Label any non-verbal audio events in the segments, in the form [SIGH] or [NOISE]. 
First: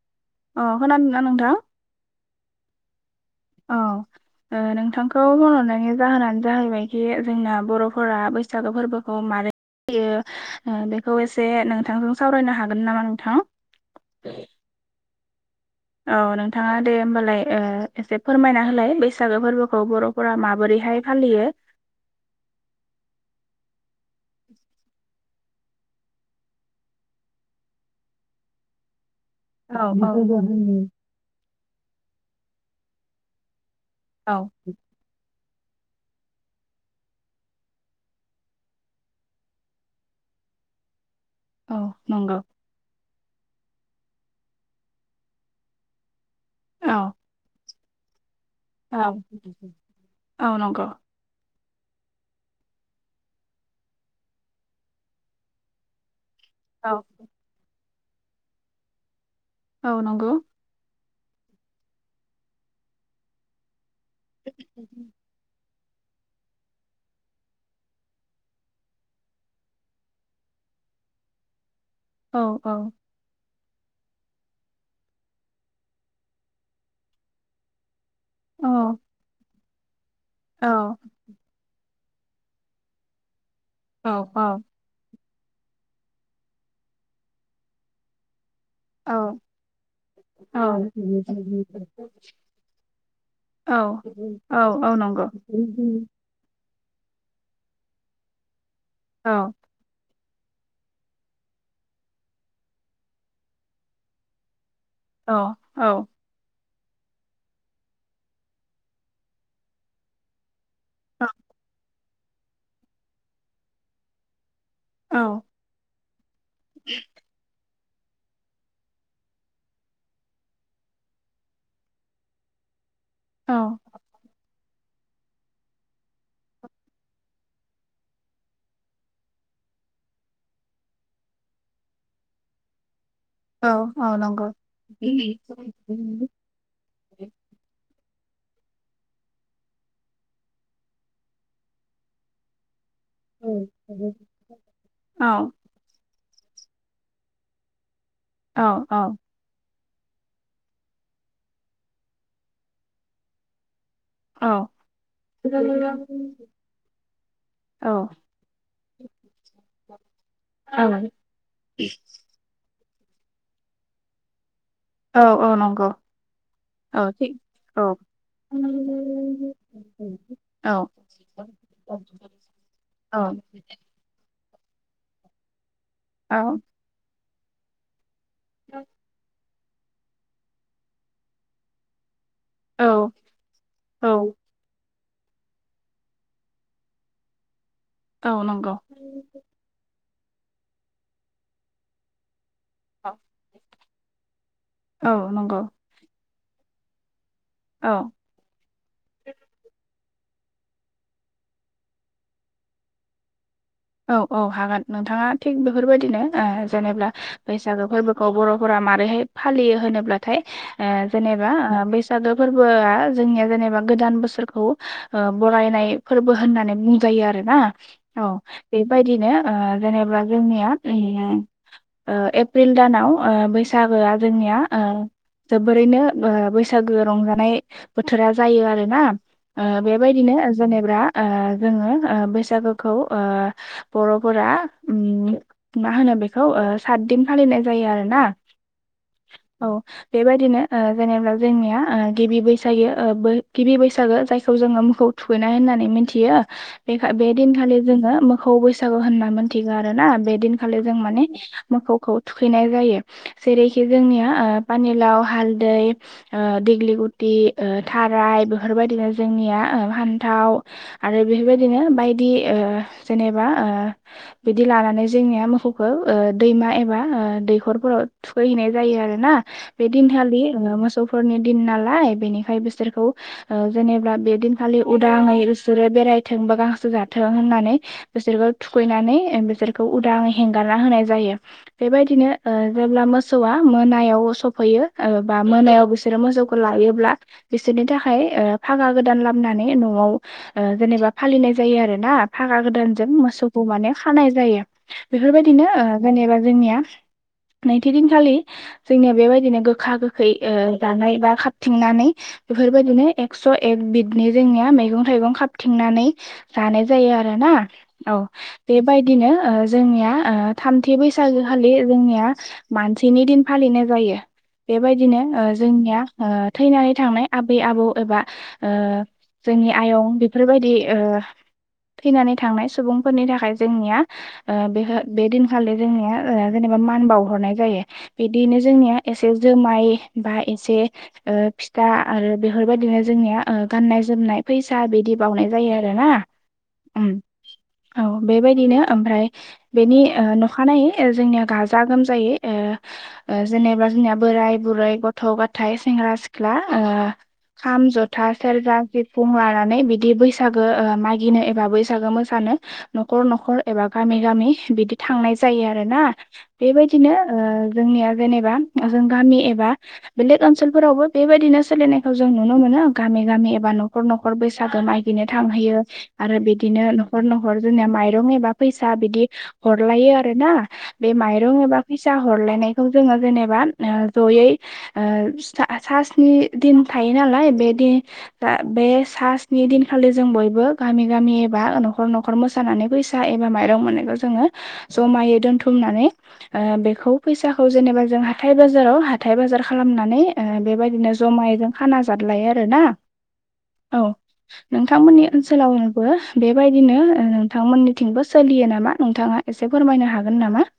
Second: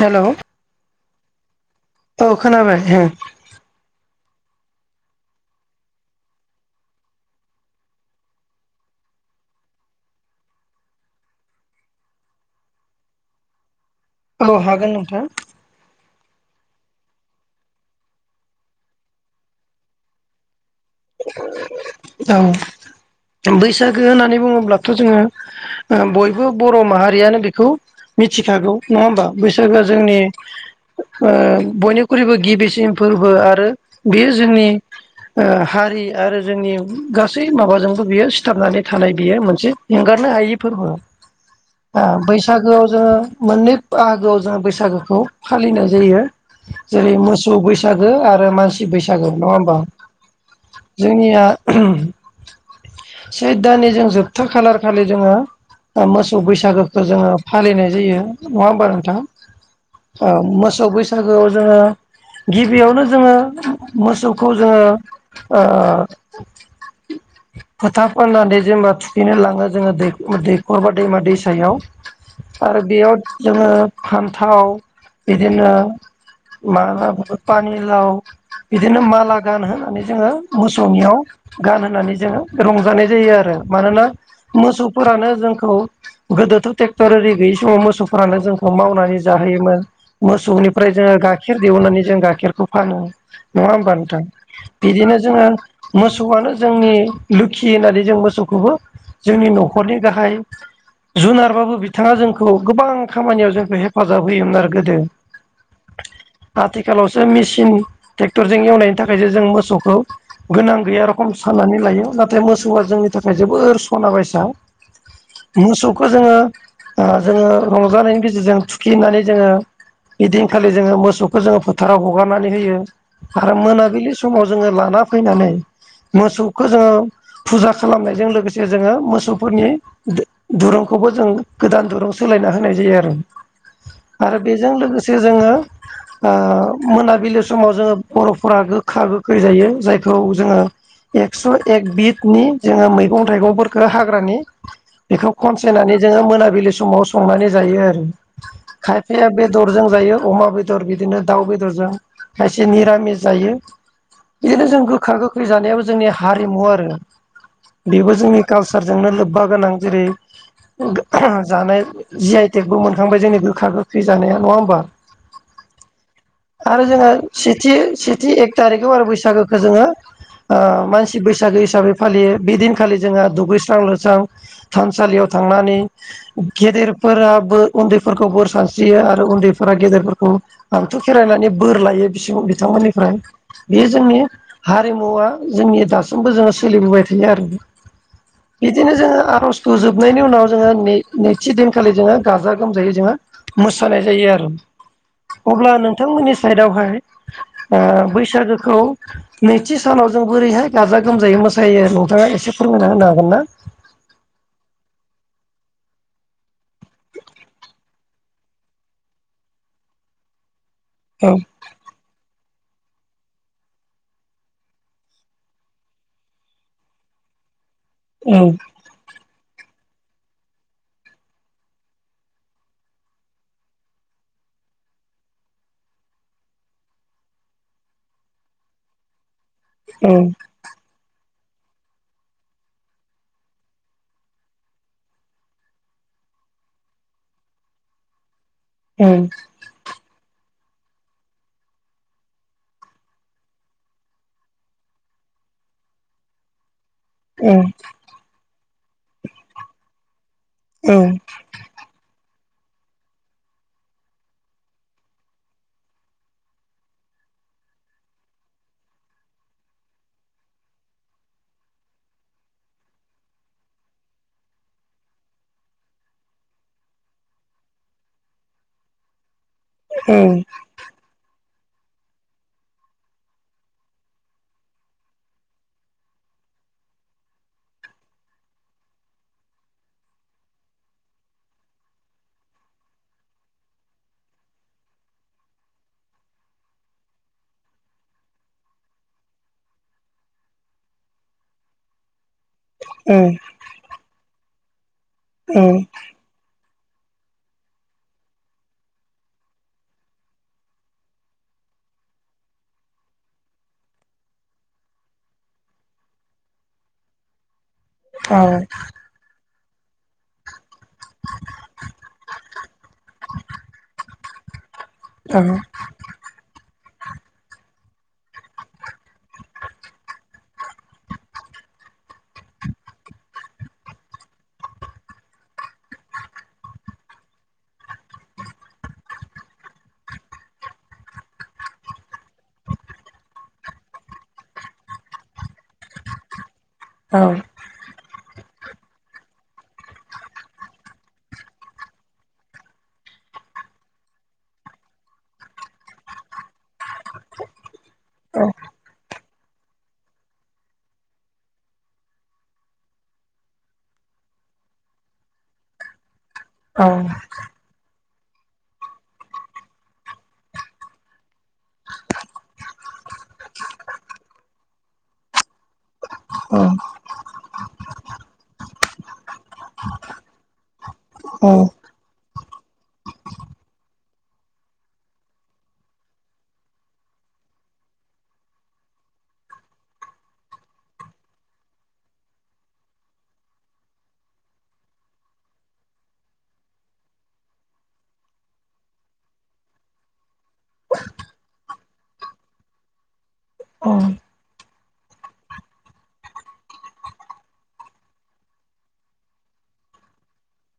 हेल' अ खोनादों ना नोंथां? औ खोनाबाय ओ। औ ओ नोंथांखौ होनहरनायनि जाहोनानो जाहैबायखि जोंना बर'फोरा बैसागो फोरबोखौ मारै [UNINTELLIGIBLE] बेखौ एसे नोंथांजों सावरायनो हागोन नामा नोंथां? औ हागोन नोंथां। औ नोंथाङा दे होमबालाय ओ एसे फोरमायना होलाय बैसागो फोरबोखौ बर'फोरा माबोरै औ बैसा गो होननानै बुङोब्लाथ' जोङो ओ बयबो बर' माहारियानो बेखौ मिथिखागौ नङा ओमबा? बैसागोआ औ जोंनि ओ बयनिख्रुइबो गिबिसिन फोरबो आरो बेयो औ जोंनि ओ हा रि आरो जोंनि गासै माबाजोंबो बियो सिथाबनानै थानाय बियो मोनसे एंगारनो हायै फोरबो । औ ओ नंगौ बैसागोआव जोङो मोननै बाहागोआव जों बैसागोखौ फालिनाय जायो औ जेरै मोसौ बैसा सागो आरो मानसि औ बैसागो नङा ओमबा? औ नंगौ जोंनिया सैद दाननि जों जोबथा खालार खालि जोङो ओ मौ सौ औ बैसागोखौ जोङो फालिनाय जायो नङा ओमबा नोंथां? औ ओ नंगौ मोसौ बैसा गोआव जोङो गिबियावनो जोङो मोसौखौ जोङो ओ फोथा फोननानै जेनेबा थुखैनो लाङो जोङो दै दैखर बा दैमा दैसायाव औ । औ आरो बेयाव जोङो फान्थाव बिदिनो माबा पानिलाव बिदिनो माला गान होनानै जोङो औ मोसौनियाव गान होनानै जों रंजानाय जायो आरो मानोना औ मोसौफोरानो जोंखौ गोदोथ' टेक्टर आरै गैयै समाव मोसौफोरानो जों खौ औ मावनानै जाहोयोमोन। मोसौनिफ्राय जोङो गाइखेर दिहुननानै जों गाइखेरखौ फानो । औ औ बिदिनो नंगौ जोङो मोसौआनो जोंनि लोखि होननानै जों मोसौखोबो औ जोंनि न'खरनि गाहाय जुनारबाबो बिथाङा जोंखौ गोबां खामानियाव जोंखौ हेफाजाब होयोमोन आरो । औ औ आथिखालावसो मेसिन ट्रेक्टरजों एवनायनि थाखायसो जों मोसौखौ गोनां गैया औ रखम साननानै लायो नाथाय मोसौआ जोंनि थाखाय जोबोर सना बायसा । मोसौखौ जोङो ओ जोङो रंजानायनि गेजेरजों थुखिनानै जोङो बिदिनखालि जोङो मोसौखौ जोङो फोथाराव हगारनानै होयो आरो औ मोनाबिलि स माव जोङो लाना फैनानै मोसौखो जोङो फुजा खालामनायजों लोगोसे जोङो मोसौफोरनि दो-दुरुंखौ खौबो जों गोदान दुरूं सोलायना होनाय जायो आरो । औ औ आरो नंगौ बेजों लोगोसे जोङो ओ मोनाबिलि समाव जोङो बर'फोरा गो खा गोखै जायो जायखौ जोङो एकस' एक बिनि जोङो मै मैं-थाइगंफोरखौयो हाग्रानि औ बेखौ खनसेनानै जोङो मोना बिलि समाव संनानै जायो आरो औ औ खायफाया बेदर जों जायो अमा बेदर बिदिनो दाउ बेदरजों खायसे निरामिस जायो । बिदिनो औ जों गोखा गोखै औ जानायाबो जोंनि हारिमु आरो। बेबो जोंनि काल सारजोंनो लोब्बा गोनां जेरै जानाय जिआइटेक बो मोनखांबाय जोंनि गोखा गोखै जानाय नङा ओममबा । औ औ नंगौ आरो औ जोंहा थिग सेथि औ सेथि एक औ टारिखआव आरो बैसागोखो जोङो ओ मानसि बैसागो हिसाबै फालियो बेदिनखालि औ जोंहा दुगैस्रां लोबस्रां थानसालियाव थांनानै गेदेरफोराबो उन्दैफोरखौ बोर सानस्रियो आरो उन्दै फोरा गेदेरफोरखौ हानथु' खेरायनानै बोर लायो बिसि औ बिथांमोननिफ्राय बे जोंनि हारिमुवा जोंनि दासिमबो जोङो सोलिबोबाय थायो आरो । औ नंगौ बिदिनो जोङो आर'जखौ जोबनायनि उनाव जोङो नै नैथि दिनखालि जोङो गाजा गोमजायै जोङो मोसानाय जायो आरो औ नंगौ अब्ला नोंथांमोननि साइडआवहाय ओ औ बैसागोखौ नैथि सान सानाव जों बोरैहाय गाजा गोमजायै मोसायो नोंथाङा एसे फोरमायना होनो हागोन ना? औ औ हागोन नोंथाङा थिग बेफोरबायदिनो जेनेब्ला बैसागो फोरबोखौ बर'फोरा मारैहाय फालियो होनोब्लाथाय ओ औ जेनेबा ओ बैसागो फोर फोरबोआ जोंनिया जेनेबा गोदान बोसोरखौ ओ बरायनाय फोरबो होननानै बुंजायो आरोना। औ। बिदिनो ओ ओ जेनेबा जोंनिया उम ओ एप्रिल दानाव ओ बैसागोआ जोंनिया आ ओ जोबोरैनो ओ बैसागो रंजानाय बोथोरा जायो आरोना। ओ औ बेबायदिनो जेनेब्रा ओ जोङो ओ बैसागोखौ ओ बर'फोरा मा होनो बेखौ ओ सातदिन फालिनाय जायो आरोना। औ बेबायदिनो ओ जेनेबा जोंनिया ओ गिबि बैसायो ओ बो गिबि बैसागो जायखौ जोङो मोखौ थुखैनाय होन नानै मिथियो बिखा बे दिनखालि जोङो मोखौ बैसागु होनना मिथिग आरोना बे दिनखालि जों औ माने मोखौखौ थुखैनाय जायो जेरैखि जोंनिया ओ पानिलाव हालदै ओ देग्लिगुथि ओ थाराइ बेफोरबायदिनो जोंनिया ओ फानथाव आरो बेफोर बायदिनो बाइदि ओ जेनेबा ओ बिदि लानानै जोंनिया मोखौखो ओ दैमा एबा ओ दैखरफोराव थुखैहैनाय जायो आरो ना बे औ दिनखालि ओ मोसौफोरनि दिन नालाय बेनिखाय बिसोरखौ ओ जेनेबा बे दिनखालि उदाङै बिसोरो बेरायथों थों बा गांसो जाथों होननानै बिसोरखौ थुखैनानै ओ बिसोरखौ उदांयै हेंगारना होनाय जायो बेबायदिनो ओ अब्ला मोसौआ मोनायाव सफैयो ओ बा मोनायाव बिसोरो मोसौखौ लायोब्ला बिसोरनि थाखाय ओ फागा गोदान लाबनानै न'आव ओ जेनेबा फालिनाय जायो आरोना। फागा गोदानजों मोसौखौ माने खानाय जायो बेफोरबायदिनो ओ जेनेबा जोंनिया [INAUDIBLE] नैथि दिनखालि जोंनिया बेबायदिनो गोखा गोखै ओ जानाय बा खाबथिंनानै बेफोरबायदिनो एकस' एक बिदनि जोंनिया मैगं थाइगं खाबथिंनानै जानाय जायो आरो। आरोना औ बेबायदिनो ओ जोंनिया ओ थामथि बैसागोखालि जोंनिया मानसिनि दिन फालिनाय जायो। बेबायदिनो ओ जोंनिया ओ थैनाय थांनाय आबै आबौ एबा ओ जोंनि आयं बेफोरबायदि ओ थैनानै थांनाय सुबुंफोरनि थाखाय जोंनिया ओ बेहो बे दिनखालि जोंनिया ओ जेनेबा मान बावहरनाय जायो बिदिनो जोंनिया एसे जोमाय बा एसे ओ फि था आरो बेफोरबायदिनो जोंनिया ओ गाननाय जोमनाय फैसा बिदि बावनाय जायो आरोना। उम औ बे बेबायदिनो ओमफ्राय बेनि ओ नखानायै ओ जोंनिया गाजा गोमजायै ओ ओ जेनेबा जोंनिया बोराय बुरै गथ' गथायाइ सेंग्रा सिख्ला ओ खाम जथा सेरजा सिफुं लानानै बिदि बैसागो ओ मागि गिनो एबा बैसागो मोसानो न'खर न'खर एबा गामि गामि बिदि थांनाय जायो आरोना। बेबायदिनो ओ जोंनिया जेनेबा जों गामि एबा बेलेक ओनसोलफोरावबो बेबायाददिनो सोायनायखौ जों नुनो मोनो गामि ग गामि एबा न'खर न'खर बैसागो मागिनो थांहैयो। आरो बिदिनो न'खर न'खर जोंनिया माइरं एबा फैसा बिदि हरलायो आरोना। बे औ माइरं एबा फैसा हरलायनायखौ जोङो जेनेबा ओ जयै ओ सिथा सास्नि दिन थायो नालाय बेदि दा बे सा स्नि दिनखालि जों बयबो गामि गामि एबा न'खर न'खर मोसानानै फैसा एबा माइरं मोननायखौ जोङो जमायै दोनथुम नानै ओ बेखौ फैसाखौ जेनेबा जों हाथाय बाजाराव हाथाय बाजार खालामनानै ओ बे बेबायदिनो जमाय खाना जादलायो आरोना औ नोंथांमोननि ओनसो सोलावनोबो बेबायदिनो ओ नोंथांमोननिथिंबो सोलियो नामा नोंथाङा एसे फोरमायनो हागोन नामा? [INAUDIBLE]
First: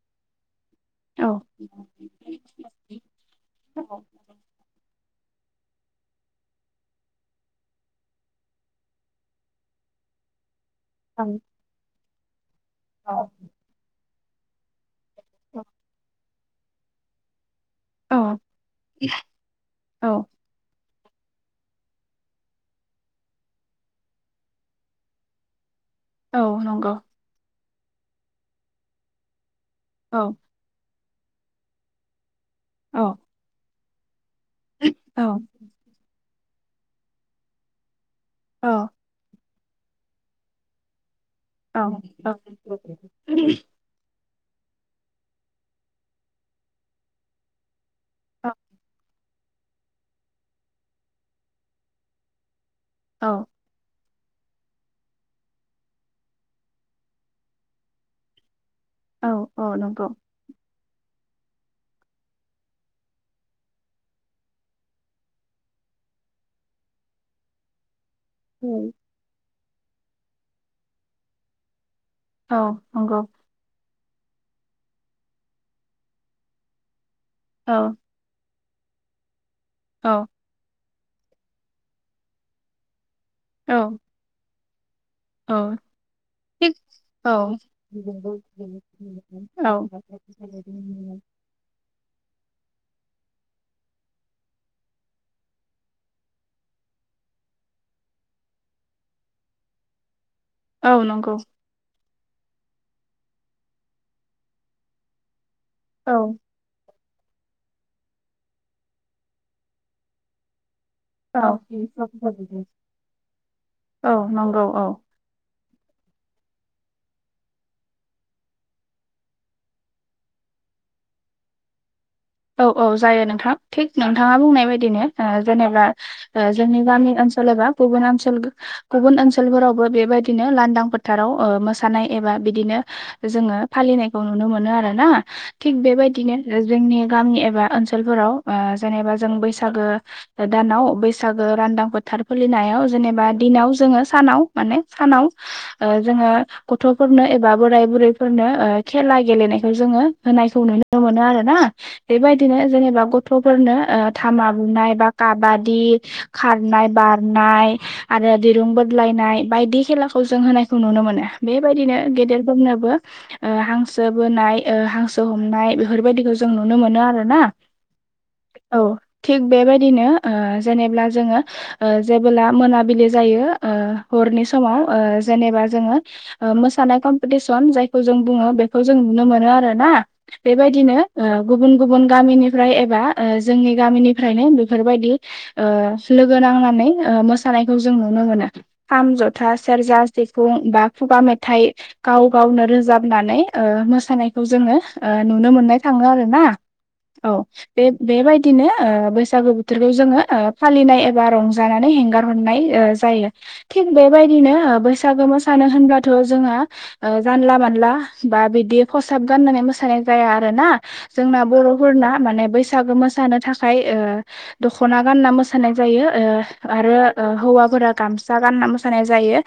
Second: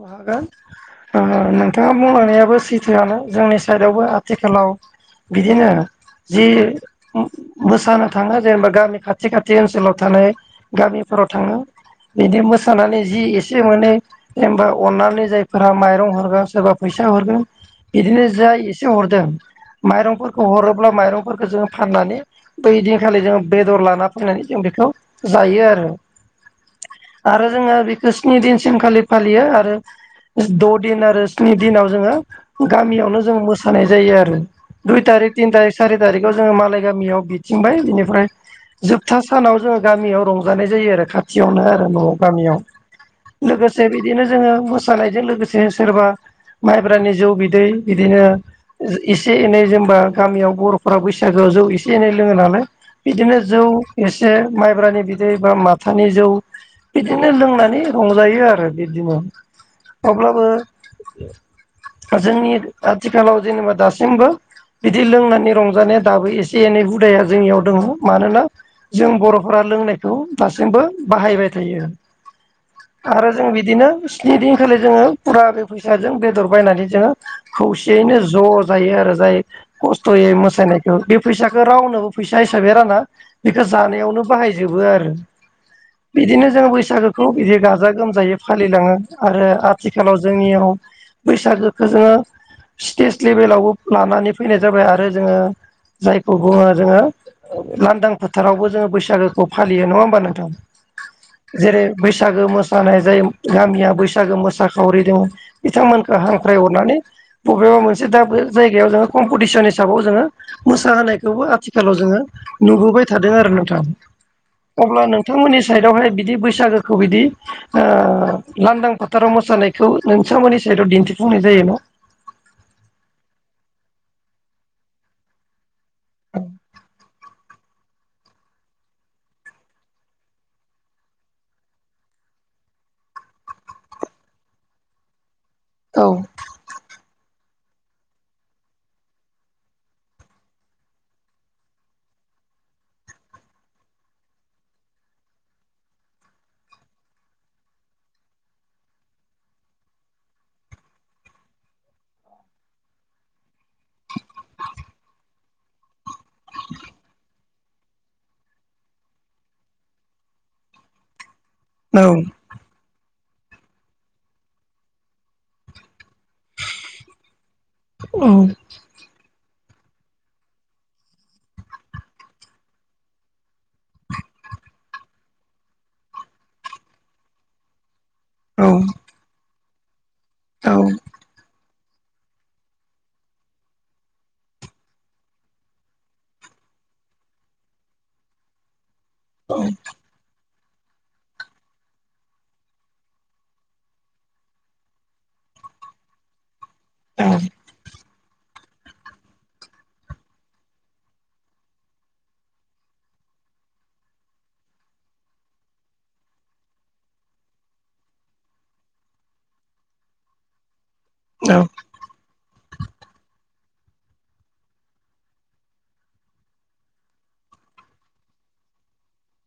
[INAUDIBLE] नोंथाङा बुंलांनायाबो औ सैथोआनो जोंनि साइडआवबो ओं आथिखालाव बिदिनो जि मोसानो थाङा जेनेबा गामि खाथि खाथि ओनसोलाव थानाय औ गामिफोराव थाङो बिदि मोसानानै जि औ एसे मोननै जेनबा अननानै मे जायफोरा माइरं हरगोन सोरबा फैसा हरगोन। बिदिनो औ जाय एसे हरदों औ माइरंफोरखौ हरो। अब्ला माइरंफोरखौ जोङो फाननानै बैदिनखालि जोङो बेदर लाना फैनानै जों बेखौ जायो आरो। औ नंगौ आरो जोङो बेखौ स्नि दिनसिम खालि फालियो आरो औ द' दिन आरो। नि दिनाव जोङो औ औ गामियावनो जों मोसानाय जायो आरो दुइ औ थारिख तिन थारिख सारि थारिख। बेखौ जोङो मालाय गामियाव बिथिंबाय बिनिफ्राय जोबथा सानाव जोंङो गामियाव रंजानाय जायो आरो खाथियावनो आरो न'आव औ गामियाव लोगोसे बिदिनो। जोङो मोसानायजों लोगोसे सोरबा माइब्रानि जौ बिदै बिदिनो एसे एनै जेनबा गामियाव बर'फोरा बैसागोआव जौ एसे एनै लोङो नालाय औ बिदिनो जौ एसे माइब्रानि बिदै बा माथानि जौ बिदिनो लोंनानै रंजायो आरो बिदिमोन औ औ नंगौ औ अब्लाबो [INAUDIBLE] जोंनि आथिखालाव जेनेबा दासिमबो बिदि लोंनानै रंजानाया दाबो एसे एनै हुदाया जोंनियाव दङ। मानोना जों बर'फोरा लोंनायखौ दासिमबो बाहायबाय थायो आरो नंगौ आरो जों बिदिनो स्नि दिनखालि जोङो फुरा बे फैसाजों बेदर बायनानै जोङो औ खौसेयैनो ज' जायो आरो जाय औ खस्थ'यै मोसानायखौ बे फैसाखौ रावनोबो फैसा हिसाबै राना बेखौ औ जानायावनो बाहायो जोबो आरो औ। बिदिनो जों थिग बैसागोखौ औ औ बिदि गाजा गोमजायै फालिलाङो आरो नंगौ औ आथिखालाव जों जोंनियाव बैसागोखौ जोङो स्टेट लेभेलावबो लानानै फैनाय जाबाय आरो जोङो जायखौ बुङो जोङो लांदां फोथारावबो जोङो बैसागोखौ फालियो नङा होमबा नोंथां। औ जेरै बैसागो मोसानाय जायो गामिया बैसागो मोसाखावरि दङ बिथांमोनखौ हांख्रायहरनानै बबेबा मोनसे दा बे जायगायाव जोङो कम्पिटिसन हिसाबाव जोङो मोसाहोनायखौबो आथिखालाव जोङो नुबोबाय थादों आरो नोंथां औ नंगौ औ अब्ला नोंथांमोननि साइावहाय बिदि बैसागोखौ बिदि लांदां फोथाराव मोसानाय खौ नोंसांमोननि सायावदआव दिन्थिफुंनाय जायोना औ औ जायो नोंथां थिग नोंथाङा बुंनाय बायदिनि ओ जेनेबा ओ जोंनि ग्रामि ओनचोल एबा गुबुन ओनसोल गुबुन ओनसोलफोरावबो बेबायदिनो लांदां फोथाराव ओ मोसानाय एबा बिदिनो जोङो फालिनायखौ नुनो मोनो आरोना थिग औ बेबायदिनो जोंनि गामि एबा ओनसोलाव ओ जेनेबा जों बैसागो दानाव बैसागो लानदां फोथार नायाव जेनेबा दिनाव जोंङो सानाव माने सानाव ओ जो गथ'फोरनो एबा बोराय बुरैफोरनो खेला गेलेनायखौ जोङो होनायखौ नुनो मोनो आरो ना बेबायदिनो जेनेबा गथ'फोरनो थामा बुनाय बा काबादि खारनाय बा खारनाय आरो दिरुं बदलायनाय बायदि खेलाखौ जों होनायखौ नुनो मोनो। बेबायदिनो औ गेदेरफोरनोबो ओ हांसो बोनाय हांसो हमनाय बेफोरबायदिखौ जों नुनो मोनो आरो ना। औ। थिग बेबायदिनो ओ जेनेब्ला जोङो जेबोला मोनाबिलि जायो। हरनि समाव ओ जेनेबा जोंङो मोसानाय कम्पिटेसन जा जों बुंङो औ बेखौ जों नुनो मोनो आरोना औ बेबायदिनो ओ गुबुन-गुबुन गामिनिफ्राय एबा ओ जोंनि गामिनिफ्रायनो बेफोरबायदि ओ लोगो नां थानै ओ मोसानायखौ जों नुनो‌ मोनो खाम, जथा, सेरजा बुं खुगा मेथाइ गाव गावनो रोजाबनानै ओ मोसानायखौ जोंङो ओ नु नो मोननाय थांङो आरो ना औ बे बेबायदिनो ओ बैसागु बोथोरखौ जोंङो ओ फालिनाय एबा रंजानानै हेंगार हरनाय ओ जायो थिग बेबायदिनो ओ बैसागो मोसानो होनबथ जोंङो जानला-मोनला बा बिदि फसाब गाननानै मोसानाय जाया आरो ना जोंना औ बरफोरना माने बैसागो मोसानो थाखाय फाय ओ दखना गानना मोसानाय जायो ओ आरो हौवाफोरा गामसा गान आ मोसानाय जायो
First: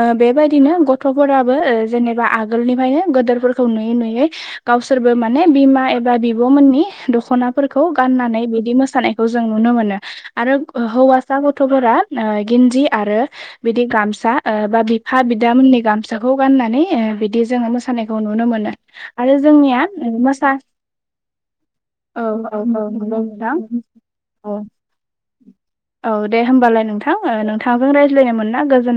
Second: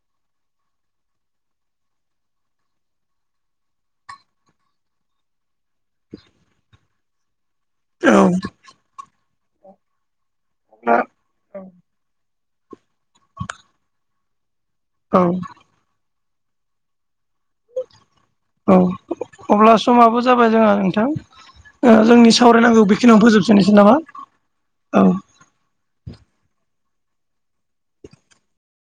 ओ बेबायदिनो गथफोराबो जेनेबा आगोलनिफ्रायनो गोदोरफोरखौ नुयै-नुयै गावसोरबो माने बिमा ए बा बिबमोननि दखनाफोरखौ औ गाननानै बिदि मोसानायखौ जों नुनो मोनो आरो हौवासा गथफोरा गिन्दि आरो बिदि गामसा ओ‌ बा बिफा बिदामोननि गामसाखौ गाननानै ओ बिदि जोंङो मोसानाय खौ नुनो मोनो आरो अब्ला जोंनिया समाबो जाबाय मोसा जोंहा नोंथां ओ औ जोंनि औ सावरायनांगौ बेखिनियाव नंगौ नोंथां फोजोबसिनोसै नामा औ औ दे होमबालाय नोंथां नोंथांजों रायज्लायनो मोनना गोजोन